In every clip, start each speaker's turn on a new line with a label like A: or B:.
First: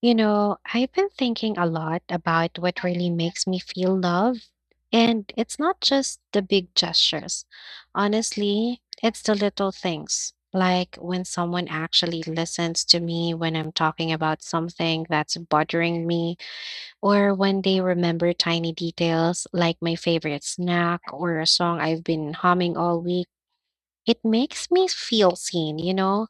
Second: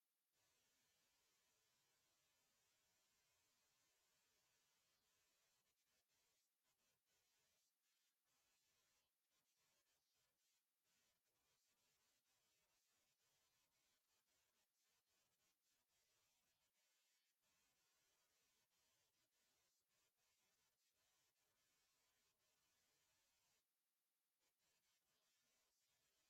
A: You know, I've been thinking a lot about what really makes me feel loved. And it's not just the big gestures. Honestly, it's the little things, like when someone actually listens to me when I'm talking about something that's bothering me, or when they remember tiny details like my favorite snack or a song I've been humming all week. It makes me feel seen, you know?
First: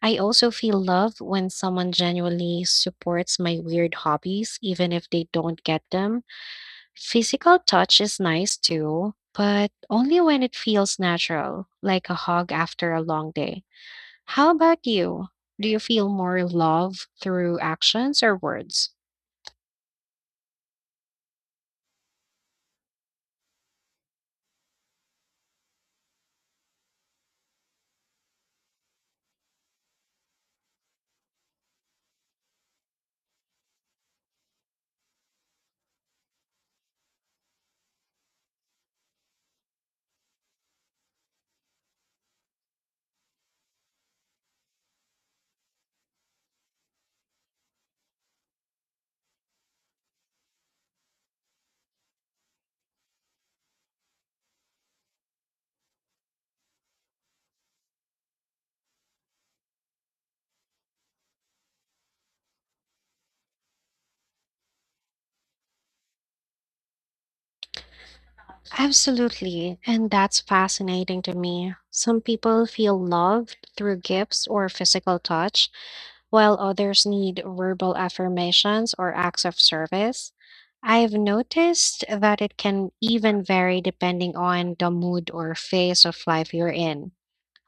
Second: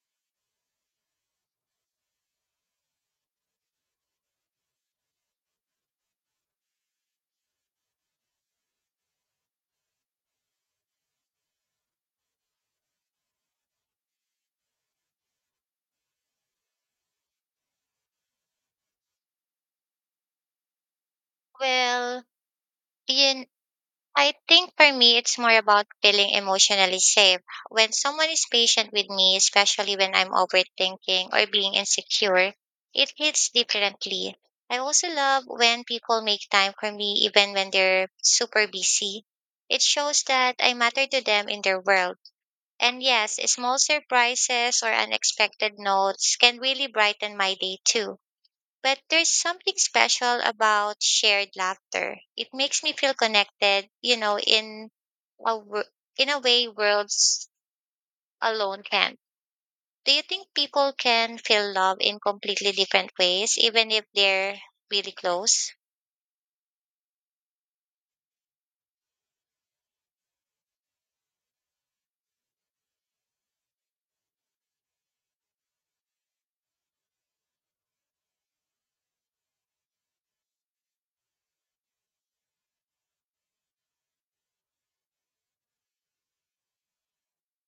A: I also feel love when someone genuinely supports my weird hobbies, even if they don't get them. Physical touch is nice too, but only when it feels natural, like a hug after a long day. How about you? Do you feel more love through actions or words?
B: Well, you, I think for me, it's more about feeling emotionally safe. When someone is patient with me, especially when I'm overthinking or being insecure, it hits differently. I also love when people make time for me, even when they're super busy. It shows that I matter to them in their world. And yes, small surprises or unexpected notes can really brighten my day too. But there's something special about shared laughter. It makes me feel connected, in a wo- in a way worlds alone can't. Do you think people can feel love in completely different ways, even if they're really close?
A: Absolutely, and that's fascinating to me. Some people feel loved through gifts or physical touch, while others need verbal affirmations or acts of service. I've noticed that it can even vary depending on the mood or phase of life you're in.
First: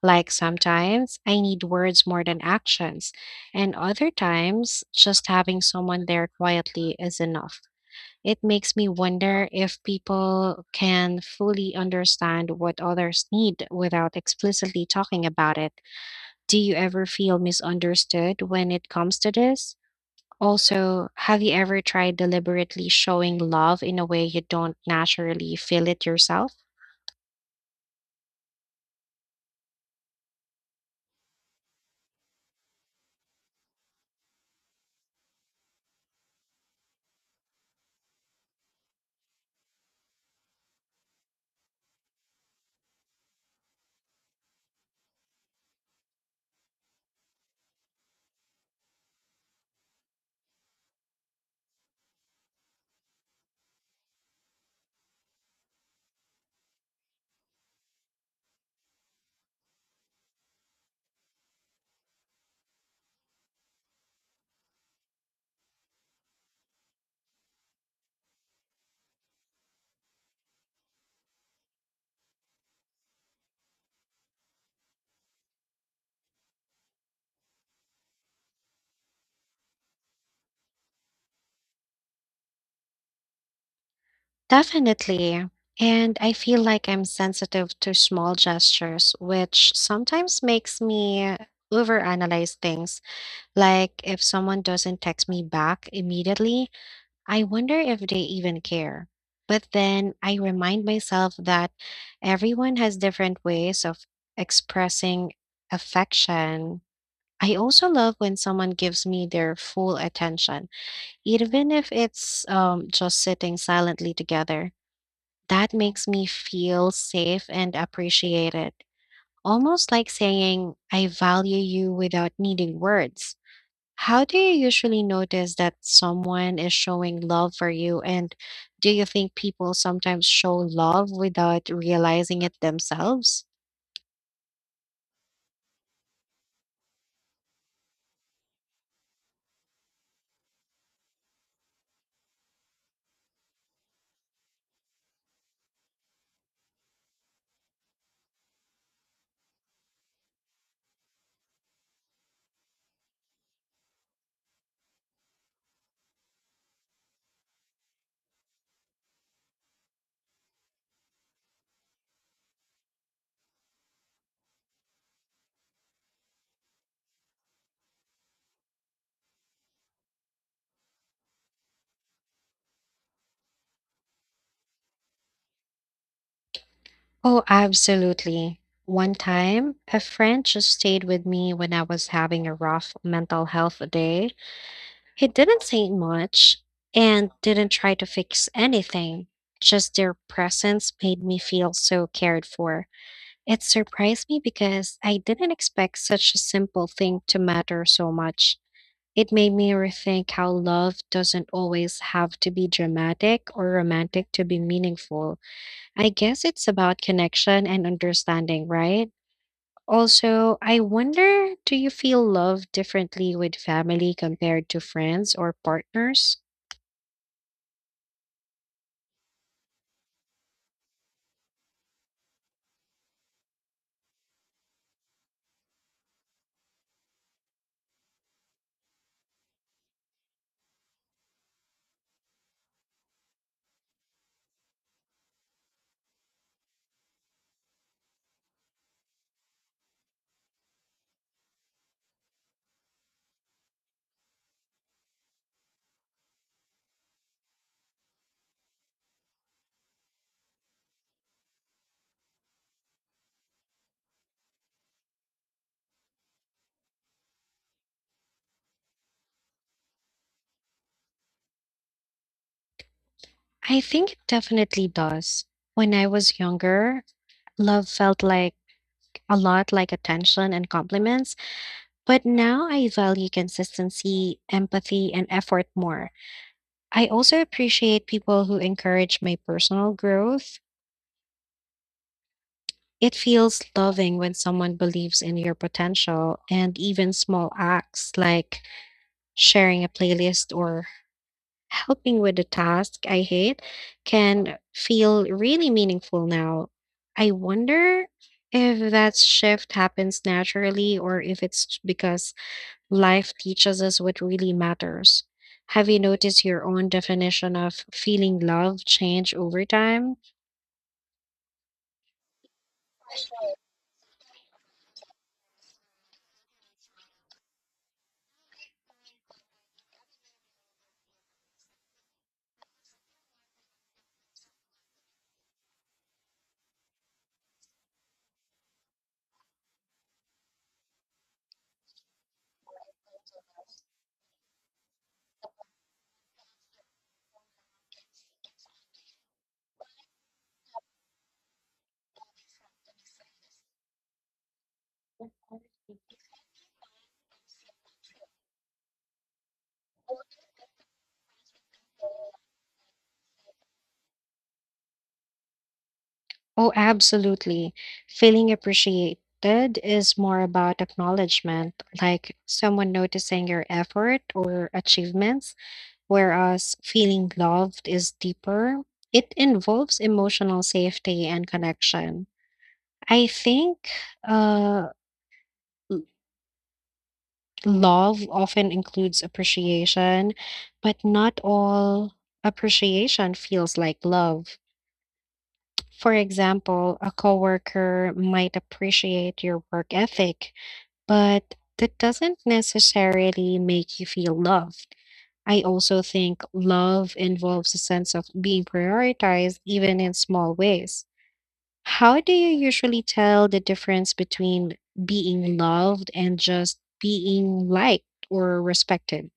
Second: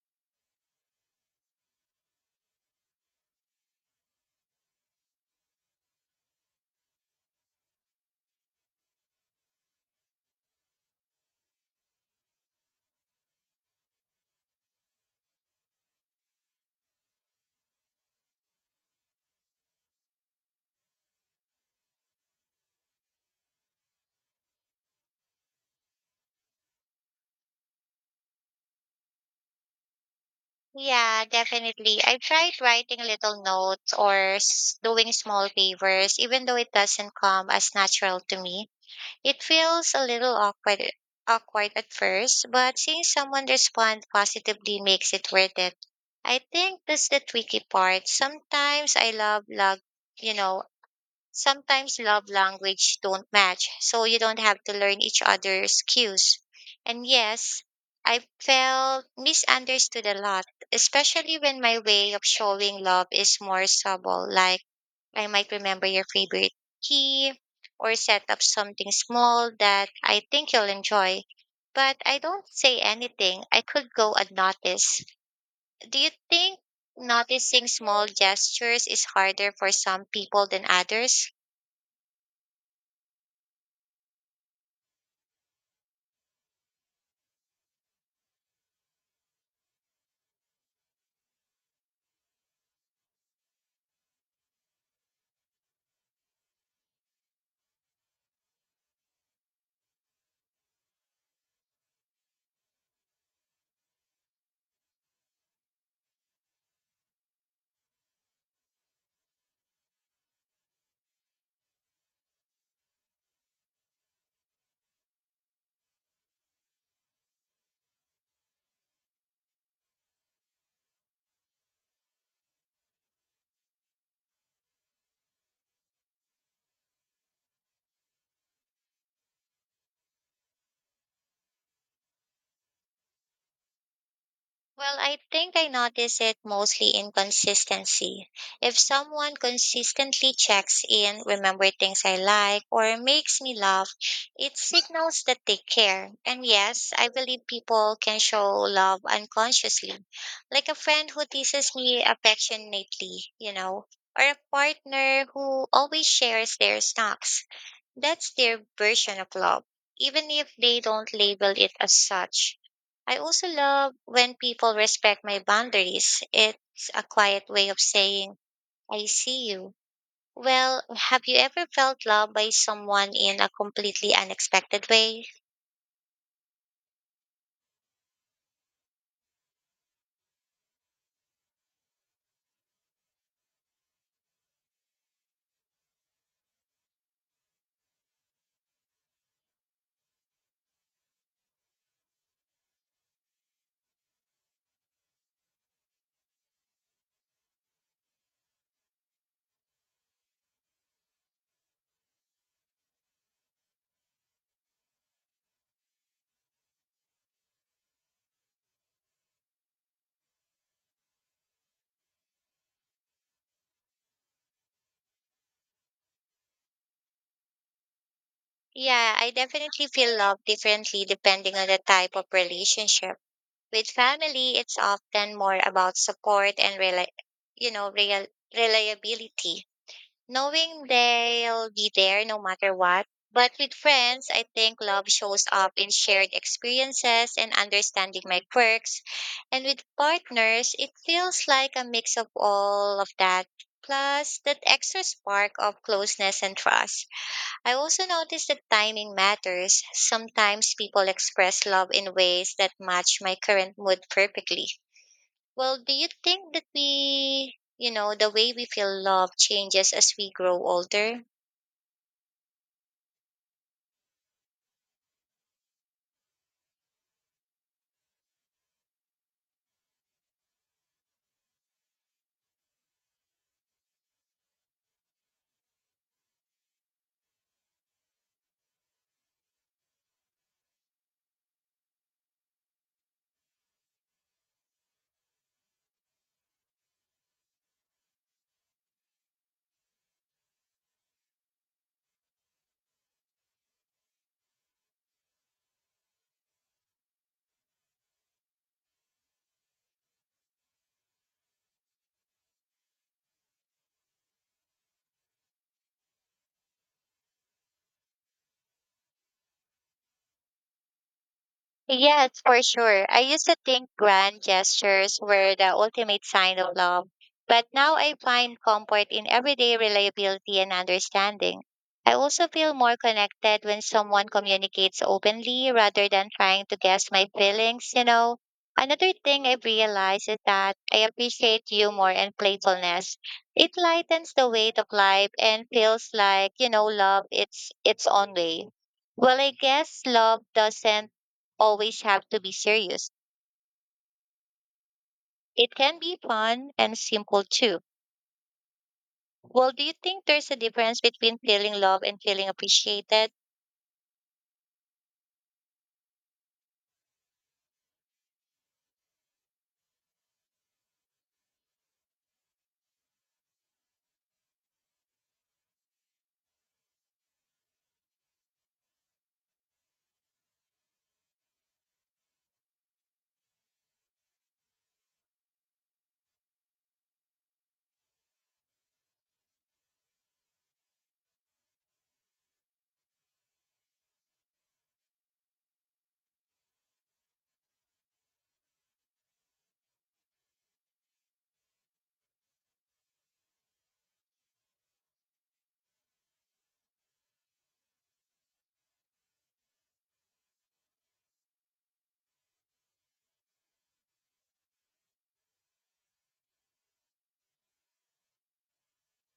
A: Like sometimes I need words more than actions, and other times just having someone there quietly is enough. It makes me wonder if people can fully understand what others need without explicitly talking about it. Do you ever feel misunderstood when it comes to this? Also, have you ever tried deliberately showing love in a way you don't naturally feel it yourself?
B: Yeah, definitely. I tried writing little notes or doing small favors, even though it doesn't come as natural to me. It feels a little awkward at first, but seeing someone respond positively makes it worth it. I think that's the tricky part. Sometimes I love, you know, sometimes love language don't match, so you don't have to learn each other's cues. And yes, I felt misunderstood a lot, especially when my way of showing love is more subtle, like I might remember your favorite key or set up something small that I think you'll enjoy. But I don't say anything. I could go unnoticed. Do you think noticing small gestures is harder for some people than others?
A: Definitely. And I feel like I'm sensitive to small gestures, which sometimes makes me overanalyze things. Like if someone doesn't text me back immediately, I wonder if they even care. But then I remind myself that everyone has different ways of expressing affection. I also love when someone gives me their full attention, even if it's just sitting silently together. That makes me feel safe and appreciated, almost like saying, "I value you," without needing words. How do you usually notice that someone is showing love for you? And do you think people sometimes show love without realizing it themselves?
B: Well, I think I notice it mostly in consistency. If someone consistently checks in, remember things I like, or makes me laugh, it signals that they care. And yes, I believe people can show love unconsciously, like a friend who teases me affectionately, or a partner who always shares their snacks. That's their version of love, even if they don't label it as such. I also love when people respect my boundaries. It's a quiet way of saying, I see you. Well, have you ever felt loved by someone in a completely unexpected way?
A: Oh, absolutely. One time, a friend just stayed with me when I was having a rough mental health day. He didn't say much and didn't try to fix anything. Just their presence made me feel so cared for. It surprised me because I didn't expect such a simple thing to matter so much. It made me rethink how love doesn't always have to be dramatic or romantic to be meaningful. I guess it's about connection and understanding, right? Also, I wonder, do you feel love differently with family compared to friends or partners?
B: Yeah, I definitely feel love differently depending on the type of relationship. With family, it's often more about support and you know, real- reliability knowing they'll be there no matter what. But with friends, I think love shows up in shared experiences and understanding my quirks. And with partners, it feels like a mix of all of that, plus that extra spark of closeness and trust. I also noticed that timing matters. Sometimes people express love in ways that match my current mood perfectly well, do you think that the way we feel love changes as we grow older?
A: I think it definitely does. When I was younger, love felt like a lot like attention and compliments. But now I value consistency, empathy, and effort more. I also appreciate people who encourage my personal growth. It feels loving when someone believes in your potential, and even small acts like sharing a playlist or helping with a task I hate can feel really meaningful now. I wonder if that shift happens naturally or if it's because life teaches us what really matters. Have you noticed your own definition of feeling love change over time?
B: Yes, for sure. I used to think grand gestures were the ultimate sign of love, but now I find comfort in everyday reliability and understanding. I also feel more connected when someone communicates openly rather than trying to guess my feelings. Another thing I've realized is that I appreciate humor and playfulness. It lightens the weight of life and feels like love it's its own way. Well, I guess love doesn't always have to be serious. It can be fun and simple too. Well, do you think there's a difference between feeling love and feeling appreciated?
A: Oh, absolutely. Feeling appreciated is more about acknowledgement, like someone noticing your effort or achievements, whereas feeling loved is deeper. It involves emotional safety and connection. I think uh, love often includes appreciation, but not all appreciation feels like love. For example, a coworker might appreciate your work ethic, but that doesn't necessarily make you feel loved. I also think love involves a sense of being prioritized, even in small ways. How do you usually tell the difference between being loved and just being liked or respected?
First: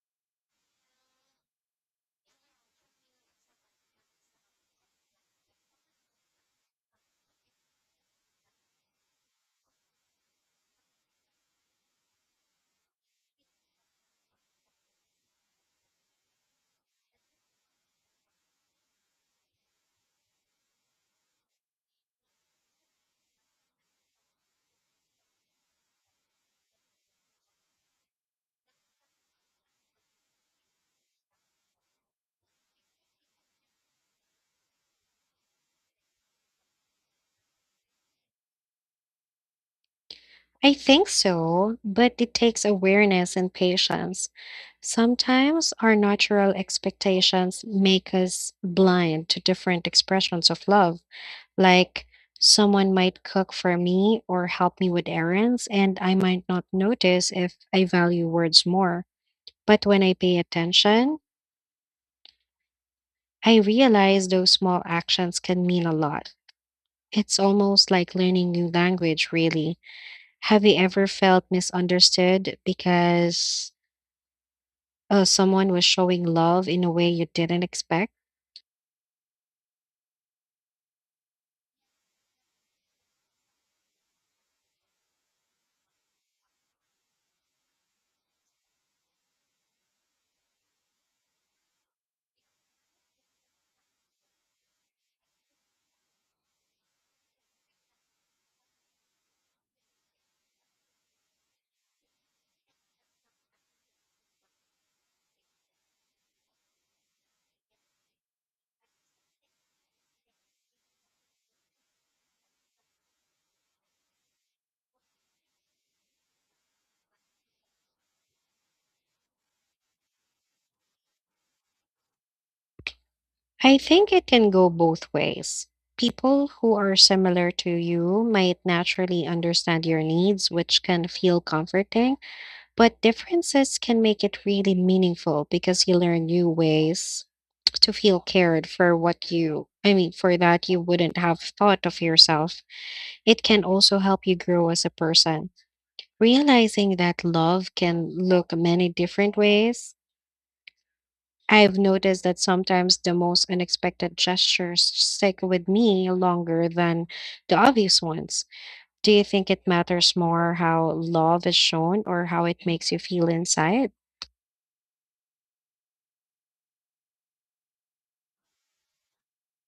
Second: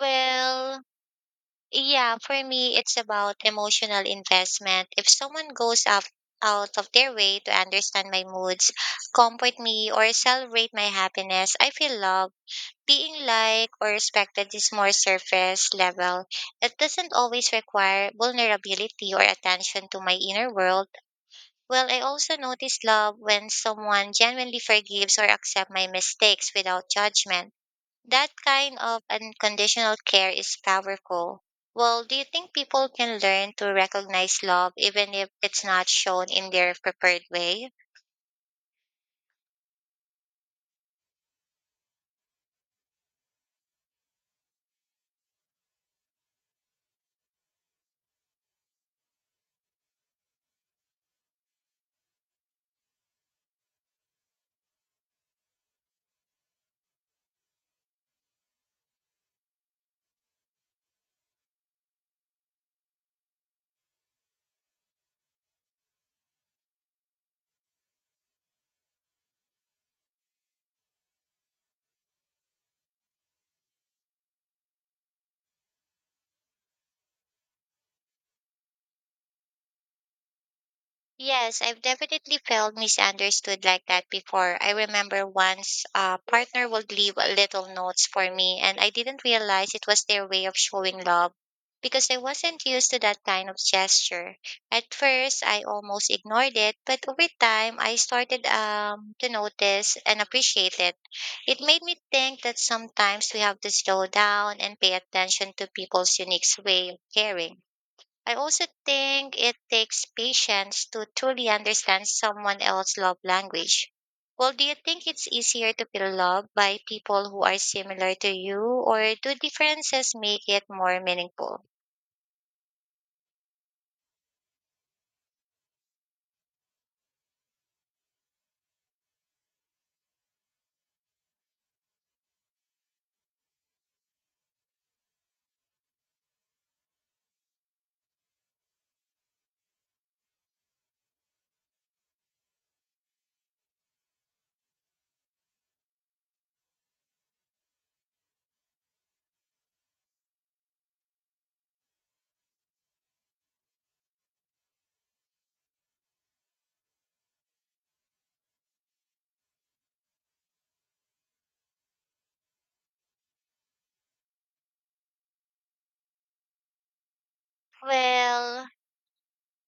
B: Well, yeah, for me, it's about emotional investment. If someone goes up, Out of their way to understand my moods, comfort me, or celebrate my happiness, I feel loved. Being liked or respected is more surface level. It doesn't always require vulnerability or attention to my inner world. Well, I also notice love when someone genuinely forgives or accepts my mistakes without judgment. That kind of unconditional care is powerful. Well, do you think people can learn to recognize love even if it's not shown in their preferred way?
A: I think so, but it takes awareness and patience. Sometimes our natural expectations make us blind to different expressions of love, like someone might cook for me or help me with errands, and I might not notice if I value words more. But when I pay attention, I realize those small actions can mean a lot. It's almost like learning new language, really. Have you ever felt misunderstood because someone was showing love in a way you didn't expect?
B: Yes, I've definitely felt misunderstood like that before. I remember once a partner would leave a little notes for me, and I didn't realize it was their way of showing love because I wasn't used to that kind of gesture. At first, I almost ignored it, but over time, I started to notice and appreciate it. It made me think that sometimes we have to slow down and pay attention to people's unique way of caring. I also think it takes patience to truly understand someone else's love language. Well, do you think it's easier to feel love by people who are similar to you, or do differences make it more meaningful?
A: I think it can go both ways. People who are similar to you might naturally understand your needs, which can feel comforting, but differences can make it really meaningful because you learn new ways to feel cared for I mean, for that you wouldn't have thought of yourself. It can also help you grow as a person, realizing that love can look many different ways. I've noticed that sometimes the most unexpected gestures stick with me longer than the obvious ones. Do you think it matters more how love is shown or how it makes you feel inside?
B: Well,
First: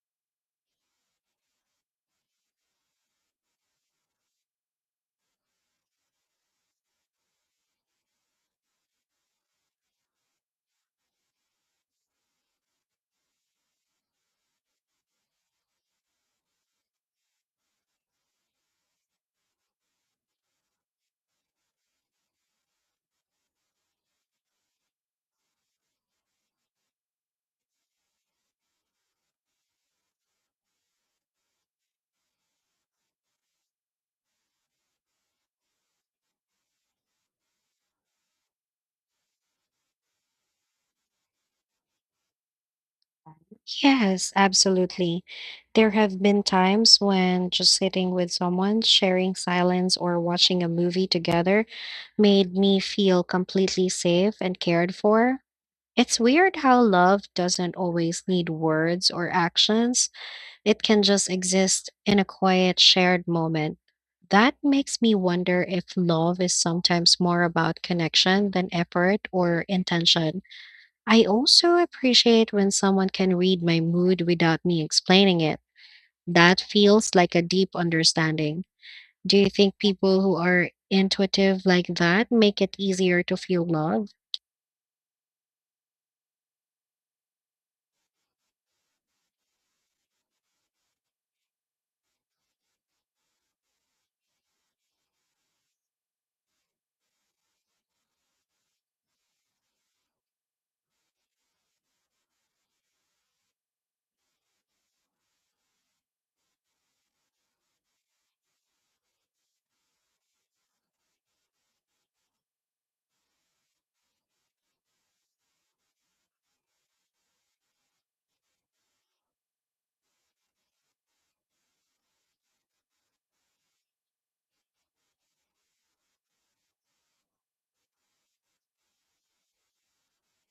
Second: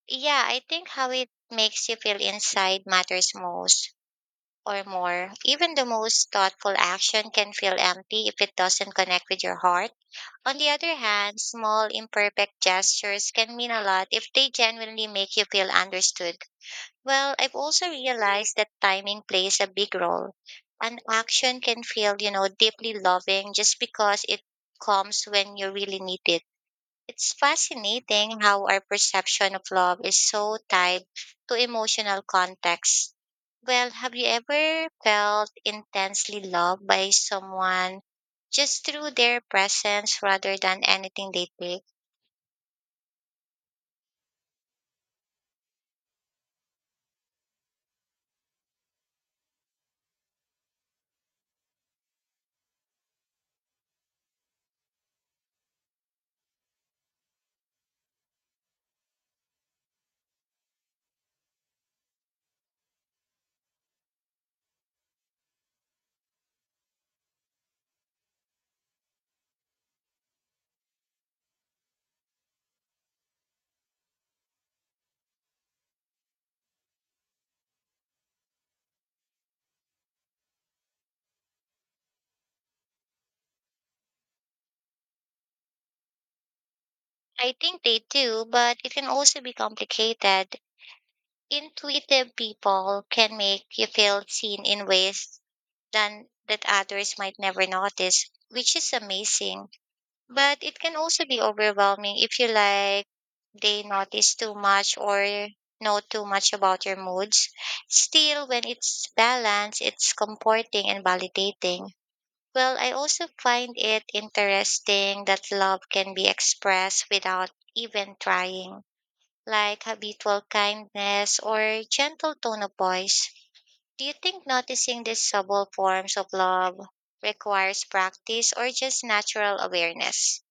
B: yeah, I think how it makes you feel inside matters most or more. Even the most thoughtful action can feel empty if it doesn't connect with your heart. On the other hand, small, imperfect gestures can mean a lot if they genuinely make you feel understood. Well, I've also realized that timing plays a big role. An action can feel, deeply loving just because it comes when you really need it. It's fascinating how our perception of love is so tied to emotional context. Well, have you ever felt intensely loved by someone just through their presence rather than anything they did?
A: Yes, absolutely. There have been times when just sitting with someone, sharing silence, or watching a movie together made me feel completely safe and cared for. It's weird how love doesn't always need words or actions. It can just exist in a quiet, shared moment. That makes me wonder if love is sometimes more about connection than effort or intention. I also appreciate when someone can read my mood without me explaining it. That feels like a deep understanding. Do you think people who are intuitive like that make it easier to feel love?
B: I think they do, but it can also be complicated. Intuitive people can make you feel seen in ways than that others might never notice, which is amazing. But it can also be overwhelming if you like they notice too much or know too much about your moods. Still, when it's balanced, it's comforting and validating. Well, I also find it interesting that love can be expressed without even trying, like habitual kindness or gentle tone of voice. Do you think noticing these subtle forms of love requires practice or just natural awareness?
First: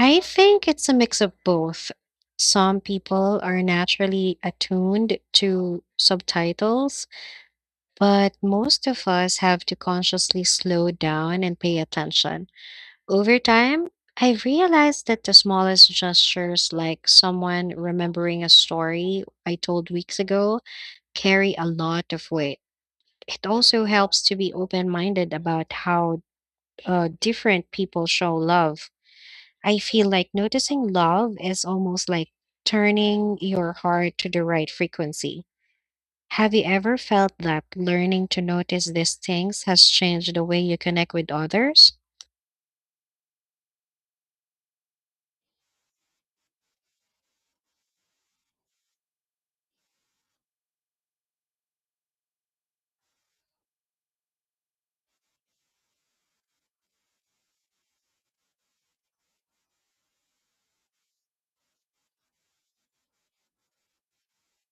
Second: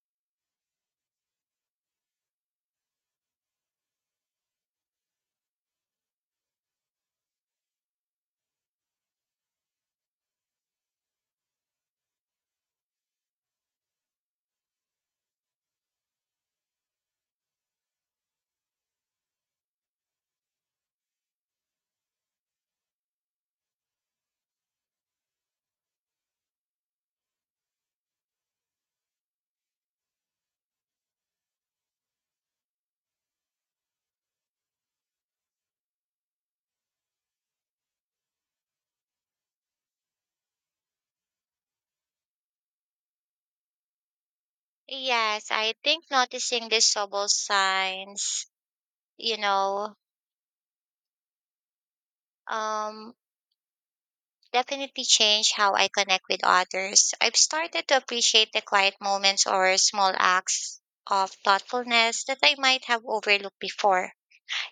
A: I think it's a mix of both. Some people are naturally attuned to subtitles, but most of us have to consciously slow down and pay attention. Over time, I've realized that the smallest gestures, like someone remembering a story I told weeks ago, carry a lot of weight. It also helps to be open minded about how different people show love. I feel like noticing love is almost like turning your heart to the right frequency. Have you ever felt that learning to notice these things has changed the way you connect with others?
B: Yes, I think noticing these subtle signs, you know, um, definitely change how I connect with others. I've started to appreciate the quiet moments or small acts of thoughtfulness that I might have overlooked before.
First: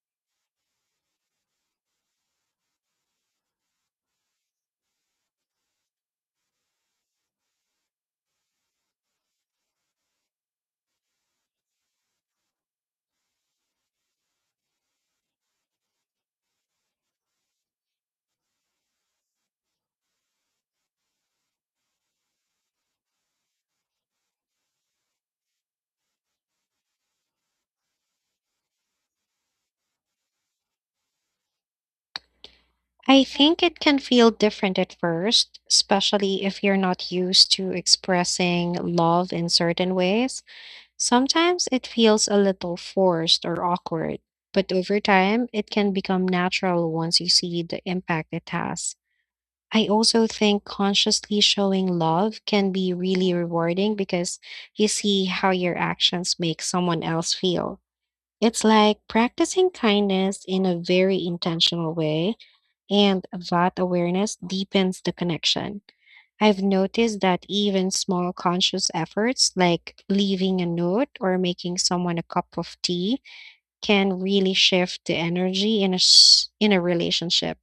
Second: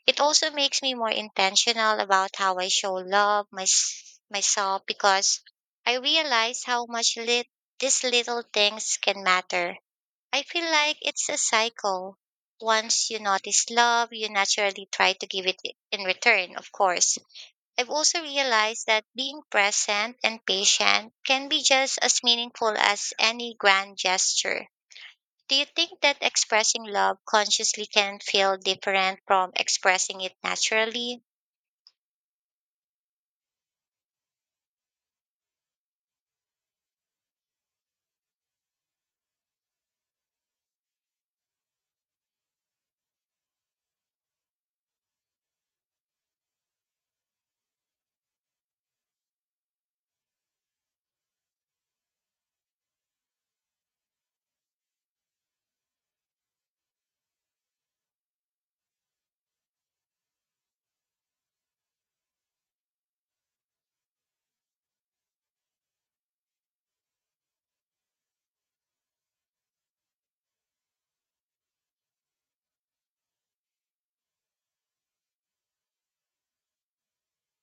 B: It also makes me more intentional about how I show love myself because I realize how much these little things can matter. I feel like it's a cycle. Once you notice love, you naturally try to give it in return, of course. I've also realized that being present and patient can be just as meaningful as any grand gesture. Do you think that expressing love consciously can feel different from expressing it naturally?
A: I think it can feel different at first, especially if you're not used to expressing love in certain ways. Sometimes it feels a little forced or awkward, but over time, it can become natural once you see the impact it has. I also think consciously showing love can be really rewarding because you see how your actions make someone else feel. It's like practicing kindness in a very intentional way, and that awareness deepens the connection. I've noticed that even small conscious efforts like leaving a note or making someone a cup of tea can really shift the energy in a relationship.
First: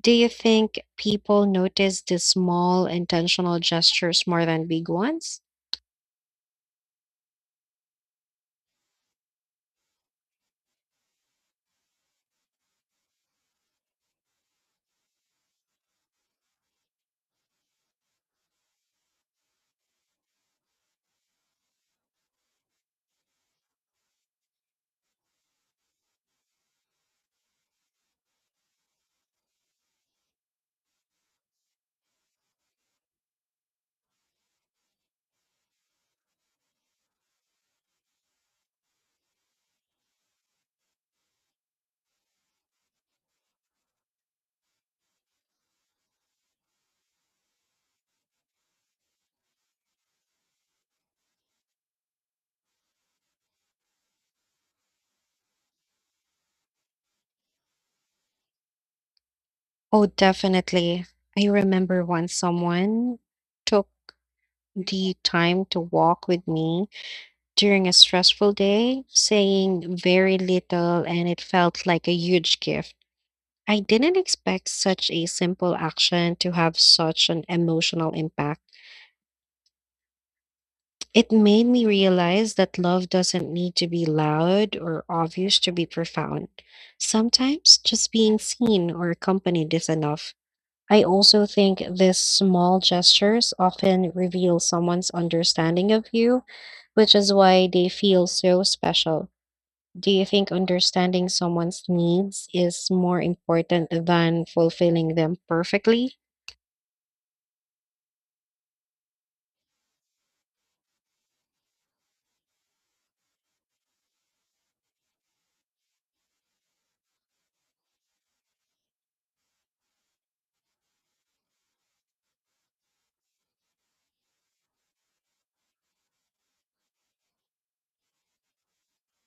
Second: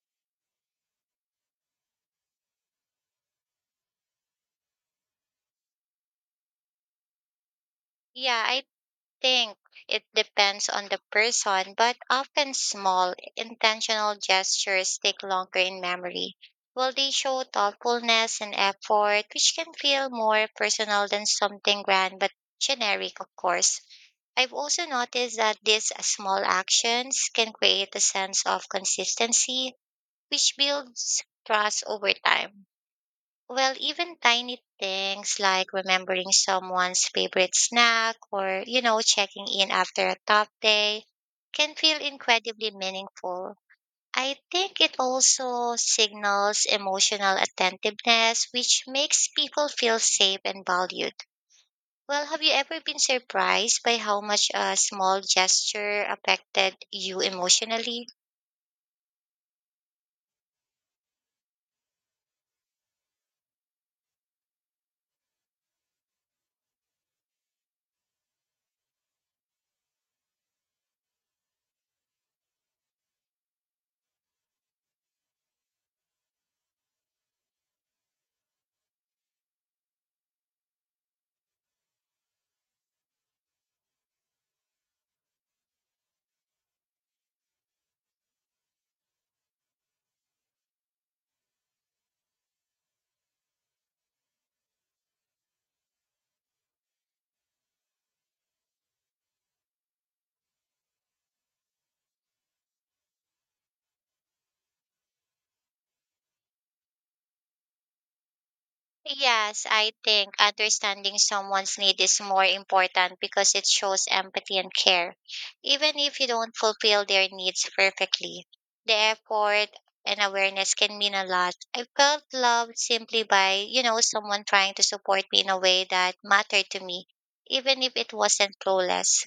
A: Do you think people notice the small intentional gestures more than big ones?
B: Yeah, I think it depends on the person, but often small, intentional gestures stick longer in memory. Well, they show thoughtfulness and effort, which can feel more personal than something grand but generic, of course. I've also noticed that these small actions can create a sense of consistency, which builds trust over time. Well, even tiny things like remembering someone's favorite snack or checking in after a tough day can feel incredibly meaningful. I think it also signals emotional attentiveness, which makes people feel safe and valued. Well, have you ever been surprised by how much a small gesture affected you emotionally?
A: Oh, definitely. I remember once someone took the time to walk with me during a stressful day, saying very little, and it felt like a huge gift. I didn't expect such a simple action to have such an emotional impact. It made me realize that love doesn't need to be loud or obvious to be profound. Sometimes just being seen or accompanied is enough. I also think these small gestures often reveal someone's understanding of you, which is why they feel so special. Do you think understanding someone's needs is more important than fulfilling them perfectly?
B: Yes, I think understanding someone's need is more important because it shows empathy and care. Even if you don't fulfill their needs perfectly, the effort and awareness can mean a lot. I felt loved simply by someone trying to support me in a way that mattered to me, even if it wasn't flawless.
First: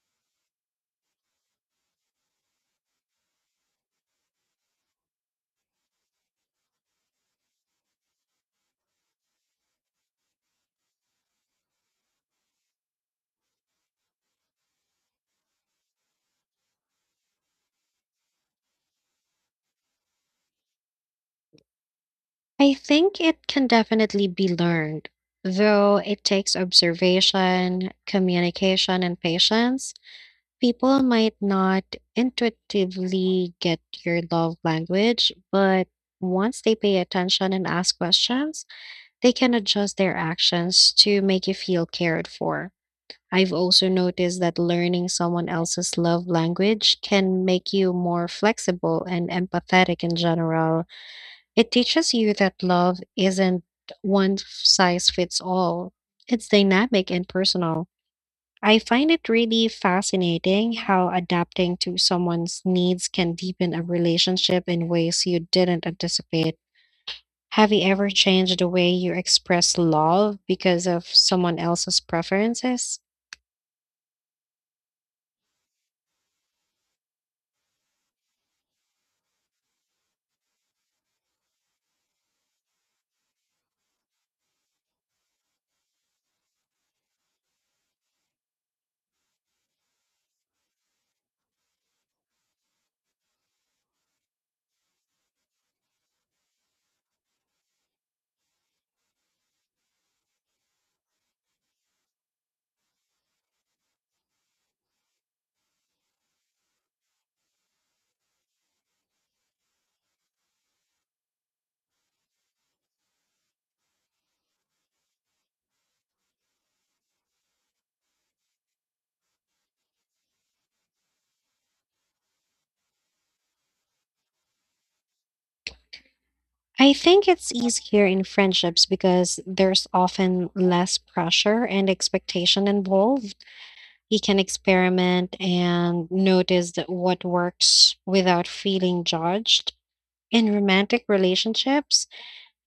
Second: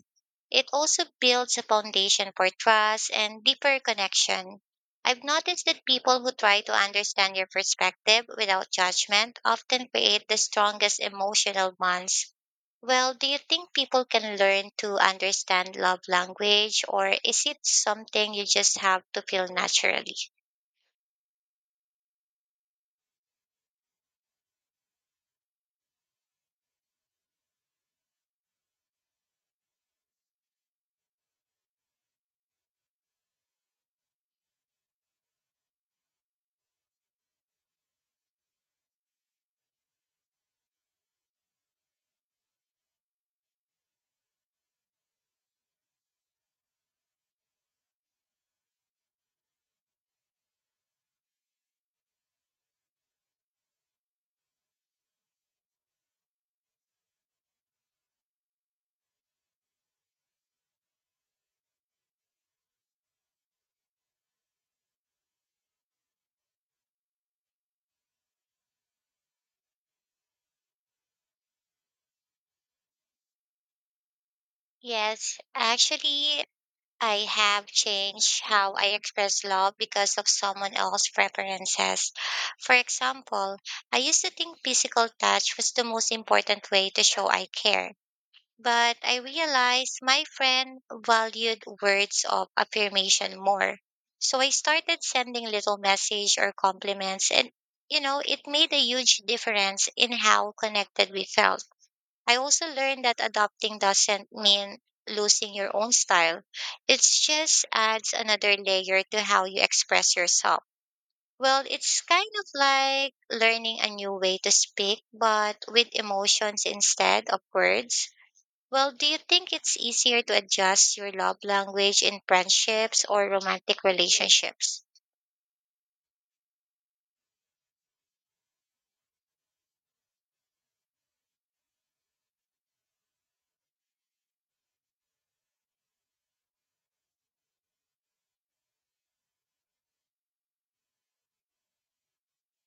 B: It also builds a foundation for trust and deeper connection. I've noticed that people who try to understand your perspective without judgment often create the strongest emotional bonds. Well, do you think people can learn to understand love language, or is it something you just have to feel naturally?
A: I think it can definitely be learned, though it takes observation, communication, and patience. People might not intuitively get your love language, but once they pay attention and ask questions, they can adjust their actions to make you feel cared for. I've also noticed that learning someone else's love language can make you more flexible and empathetic in general. It teaches you that love isn't one size fits all, it's dynamic and personal. I find it really fascinating how adapting to someone's needs can deepen a relationship in ways you didn't anticipate. Have you ever changed the way you express love because of someone else's preferences?
B: Yes, actually, I have changed how I express love because of someone else's preferences. For example, I used to think physical touch was the most important way to show I care. But I realized my friend valued words of affirmation more. So I started sending little message or compliments and, it made a huge difference in how connected we felt. I also learned that adopting doesn't mean losing your own style. It just adds another layer to how you express yourself. Well, it's kind of like learning a new way to speak, but with emotions instead of words. Well, do you think it's easier to adjust your love language in friendships or romantic relationships?
A: I think it's easier in friendships because there's often less pressure and expectation involved. You can experiment and notice that what works without feeling judged. In romantic relationships,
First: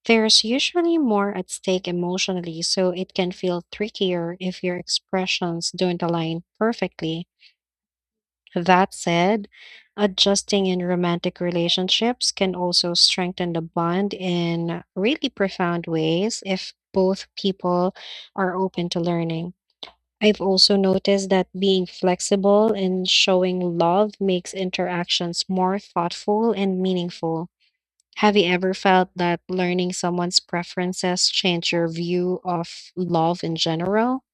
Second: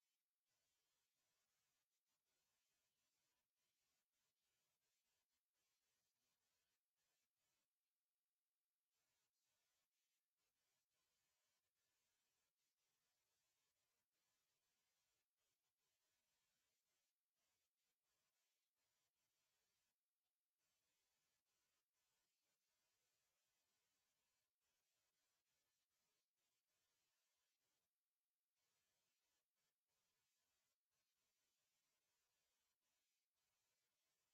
A: there's usually more at stake emotionally, so it can feel trickier if your expressions don't align perfectly. That said, adjusting in romantic relationships can also strengthen the bond in really profound ways if both people are open to learning. I've also noticed that being flexible and showing love makes interactions more thoughtful and meaningful. Have you ever felt that learning someone's preferences changed your view of love in general?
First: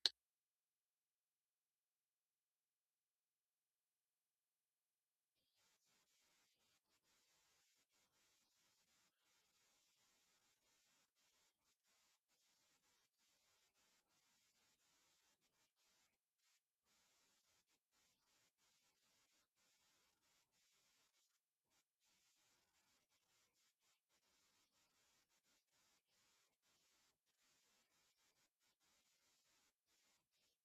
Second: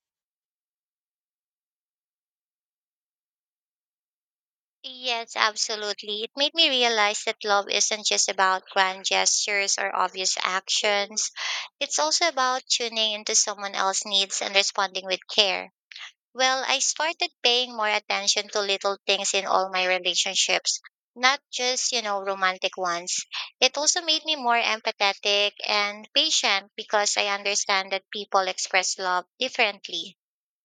B: Yes, absolutely. It made me realize that love isn't just about grand gestures or obvious actions. It's also about tuning into someone else's needs and responding with care. Well, I started paying more attention to little things in all my relationships, not just romantic ones. It also made me more empathetic and patient because I understand that people express love differently.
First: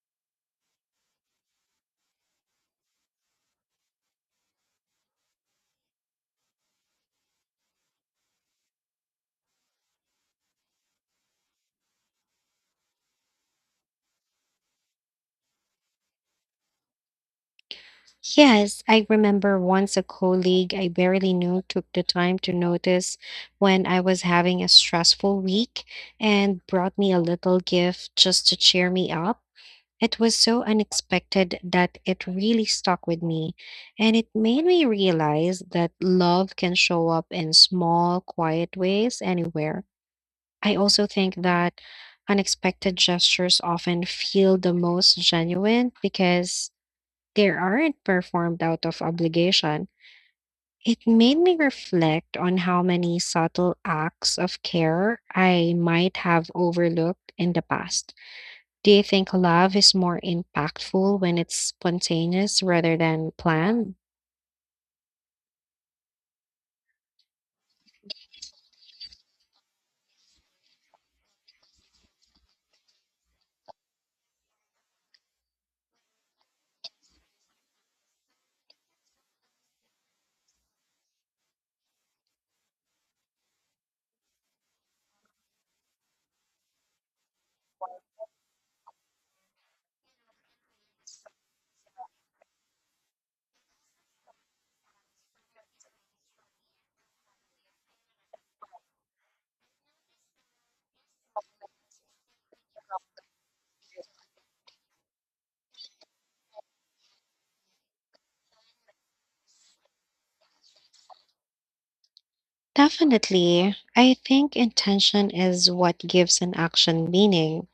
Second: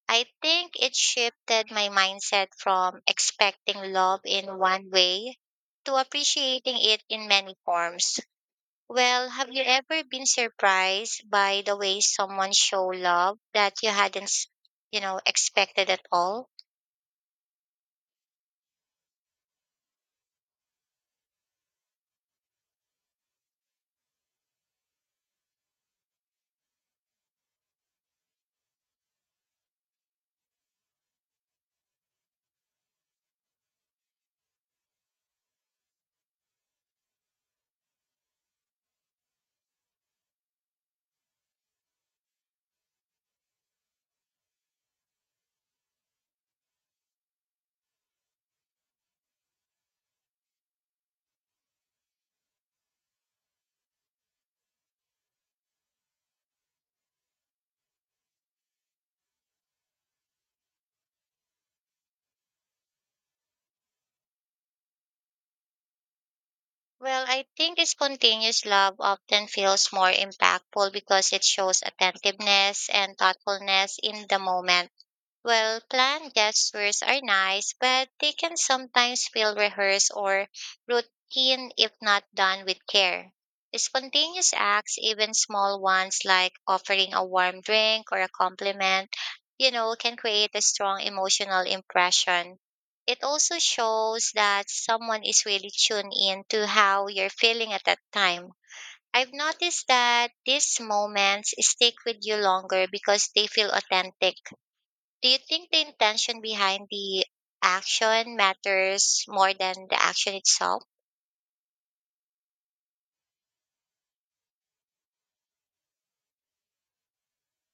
B: I think it shifted my mindset from expecting love in one way to appreciating it in many forms. Well, have you ever been surprised by the way someone show love that you hadn't expected at all?
A: Yes, I remember once a colleague I barely knew took the time to notice when I was having a stressful week and brought me a little gift just to cheer me up. It was so unexpected that it really stuck with me, and it made me realize that love can show up in small, quiet ways anywhere. I also think that unexpected gestures often feel the most genuine because they aren't performed out of obligation. It made me reflect on how many subtle acts of care I might have overlooked in the past. Do you think love is more impactful when it's spontaneous rather than planned?
B: Well, I think spontaneous love often feels more impactful because it shows attentiveness and thoughtfulness in the moment. Well, planned gestures are nice, but they can sometimes feel rehearsed or routine if not done with care. Spontaneous acts, even small ones like offering a warm drink or a compliment, can create a strong emotional impression. It also shows that someone is really tuned in to how you're feeling at that time. I've noticed that these moments stick with you longer because they feel authentic. Do you think the intention behind the action matters more than the action itself?
A: Definitely. I think intention is what gives an action meaning.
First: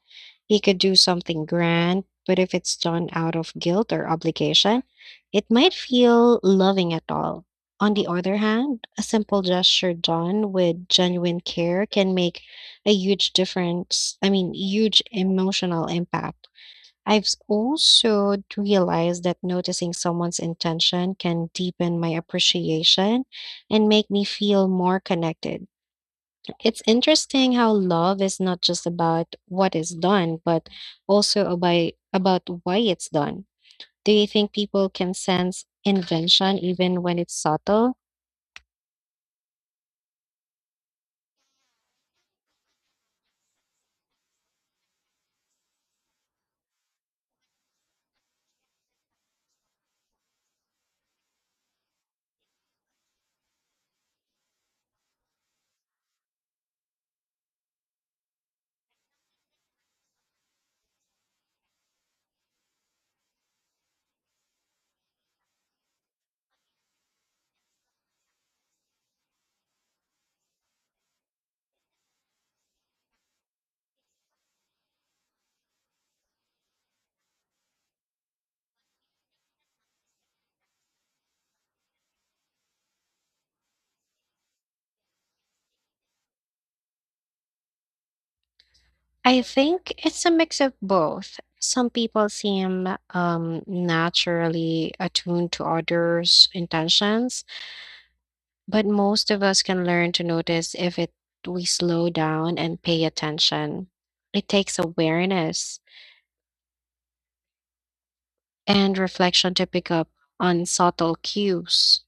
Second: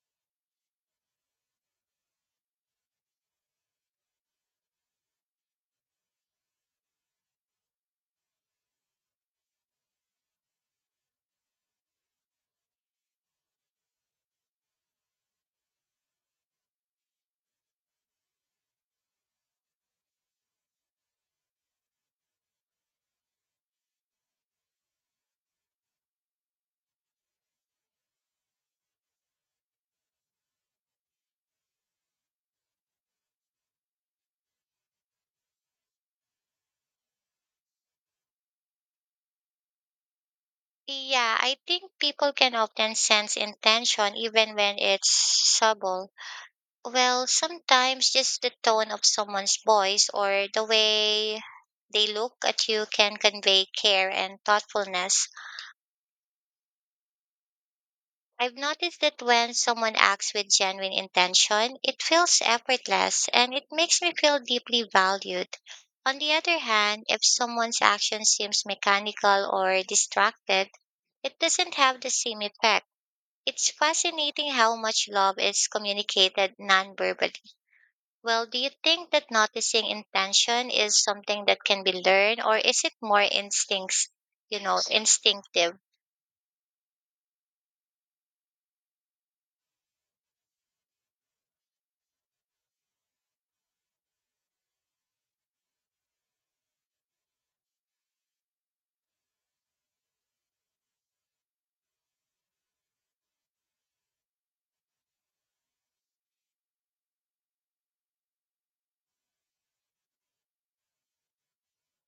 A: He could do something grand, but if it's done out of guilt or obligation, it might feel loving at all. On the other hand, a simple gesture done with genuine care can make a huge difference. I mean, huge emotional impact. Also realized that noticing someone's intention can deepen my appreciation and make me feel more connected. It's interesting how love is not just about what is done, but about why it's done. Do you think people can sense invention even when it's subtle?
B: Yeah, I think people can often sense intention even when it's subtle. Well, sometimes just the tone of someone's voice or the way they look at you can convey care and thoughtfulness. I've noticed that when someone acts with genuine intention, it feels effortless and it makes me feel deeply valued. On the other hand, if someone's action seems mechanical or distracted, it doesn't have the same effect. It's fascinating how much love is communicated non-verbally. Well, do you think that noticing intention is something that can be learned or is it more instinctive?
A: I think it's a mix of both. Some people seem naturally attuned to others' intentions, but most of us can learn to notice if it we slow down and pay attention. It takes awareness and reflection to pick up on subtle cues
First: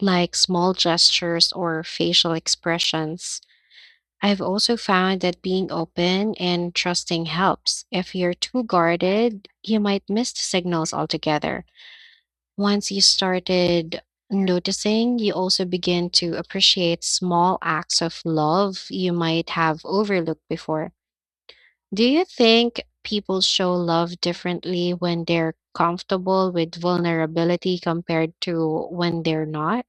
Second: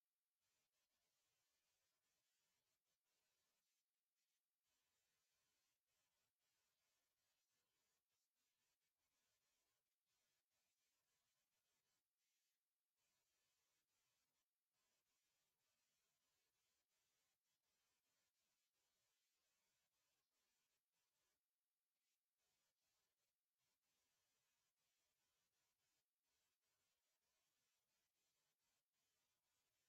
A: like small gestures or facial expressions. I've also found that being open and trusting helps. If you're too guarded, you might miss the signals altogether. Once you started noticing, you also begin to appreciate small acts of love you might have overlooked before. Do you think people show love differently when they're comfortable with vulnerability compared to when they're not?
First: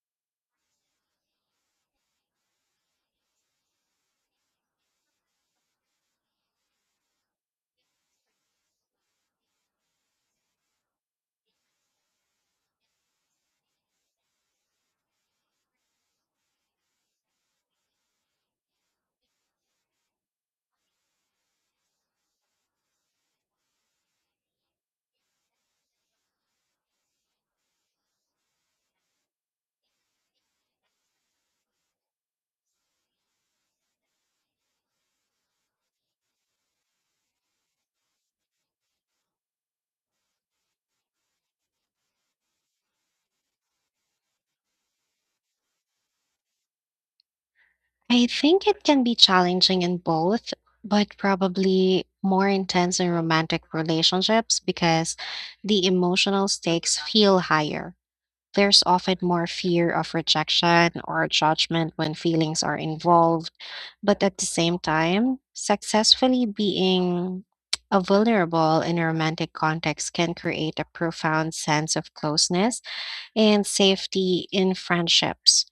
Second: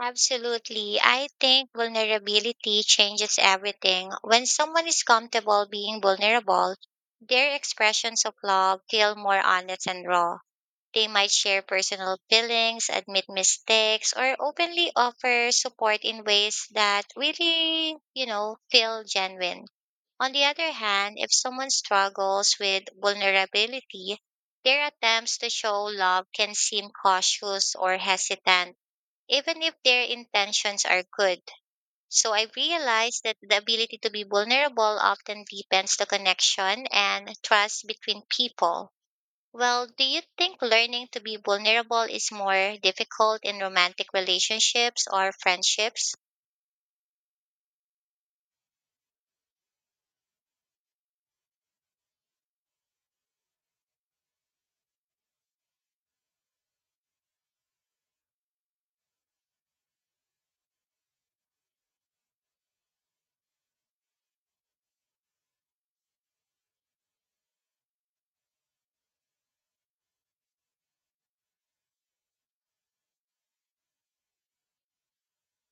B: Absolutely. I think vulnerability changes everything. When someone is comfortable being vulnerable, their expressions of love feel more honest and raw. They might share personal feelings, admit mistakes, or openly offer support in ways that really, feel genuine. On the other hand, if someone struggles with vulnerability, their attempts to show love can seem cautious or hesitant even if their intentions are good. So I realized that the ability to be vulnerable often deepens the connection and trust between people. Well, do you think learning to be vulnerable is more difficult in romantic relationships or friendships?
A: I think it can be challenging in both, but probably more intense in romantic relationships because the emotional stakes feel higher. There's often more fear of rejection or judgment when feelings are involved. But at the same time, successfully being a vulnerable in a romantic context can create a profound sense of closeness and safety in friendships.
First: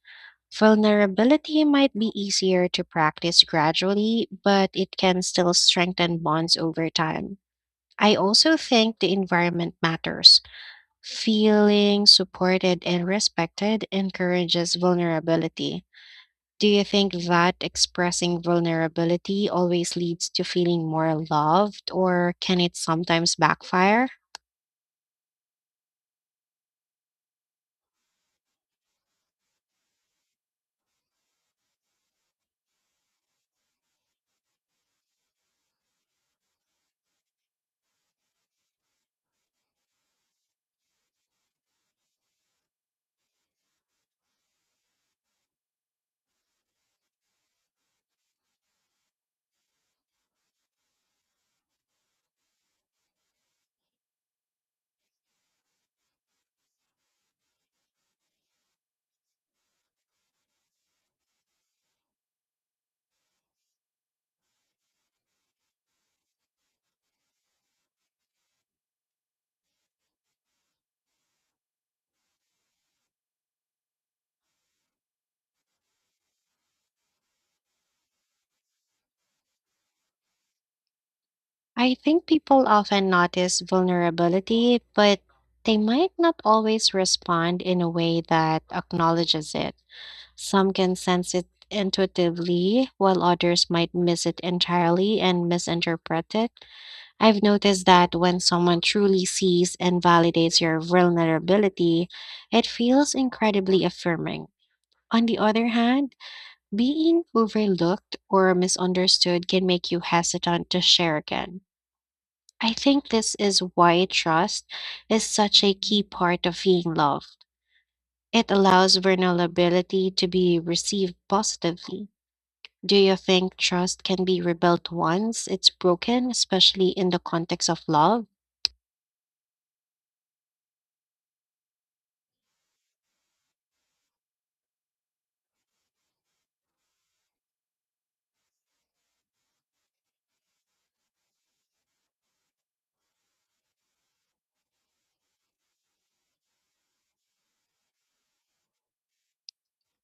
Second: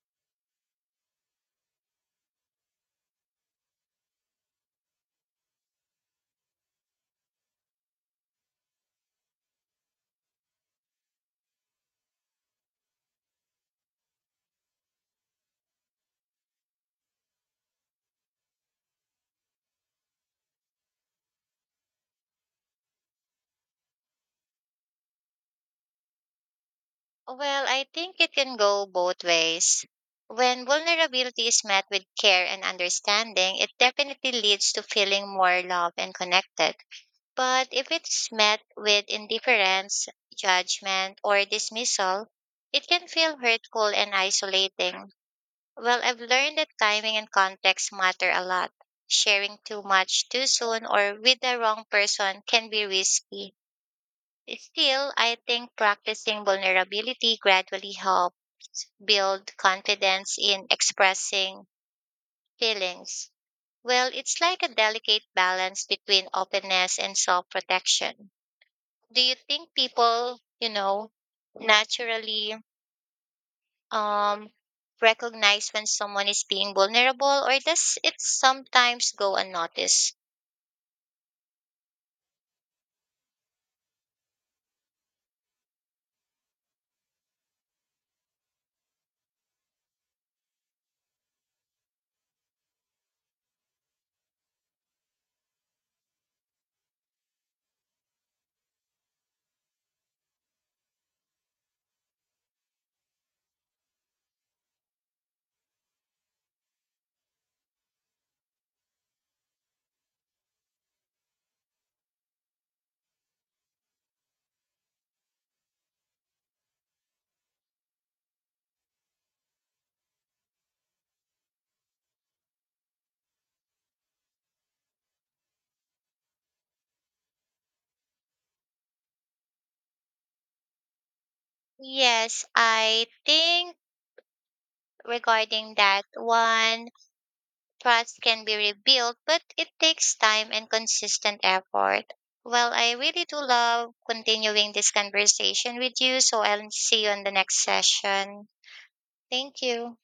A: Vulnerability might be easier to practice gradually, but it can still strengthen bonds over time. I also think the environment matters. Feeling supported and respected encourages vulnerability. Do you think that expressing vulnerability always leads to feeling more loved, or can it sometimes backfire?
B: Well, I think it can go both ways. When vulnerability is met with care and understanding, it definitely leads to feeling more loved and connected. But if it's met with indifference, judgment, or dismissal, it can feel hurtful and isolating. Well, I've learned that timing and context matter a lot. Sharing too much too soon or with the wrong person can be risky. Still, I think practicing vulnerability gradually helps build confidence in expressing feelings. Well, it's like a delicate balance between openness and self protection. Do you think people naturally um recognize when someone is being vulnerable, or does it sometimes go unnoticed?
A: I think people often notice vulnerability, but they might not always respond in a way that acknowledges it. Some can sense it intuitively, while others might miss it entirely and misinterpret it. I've noticed that when someone truly sees and validates your vulnerability, it feels incredibly affirming. On the other hand, being overlooked or misunderstood can make you hesitant to share again. I think this is why trust is such a key part of being loved. It allows vulnerability to be received positively. Do you think trust can be rebuilt once it's broken, especially in the context of love?
B: Yes, I think regarding that one, trust can be rebuilt, but it takes time and consistent effort. Well, I really do love continuing this conversation with you, so I'll see you on the next session. Thank you.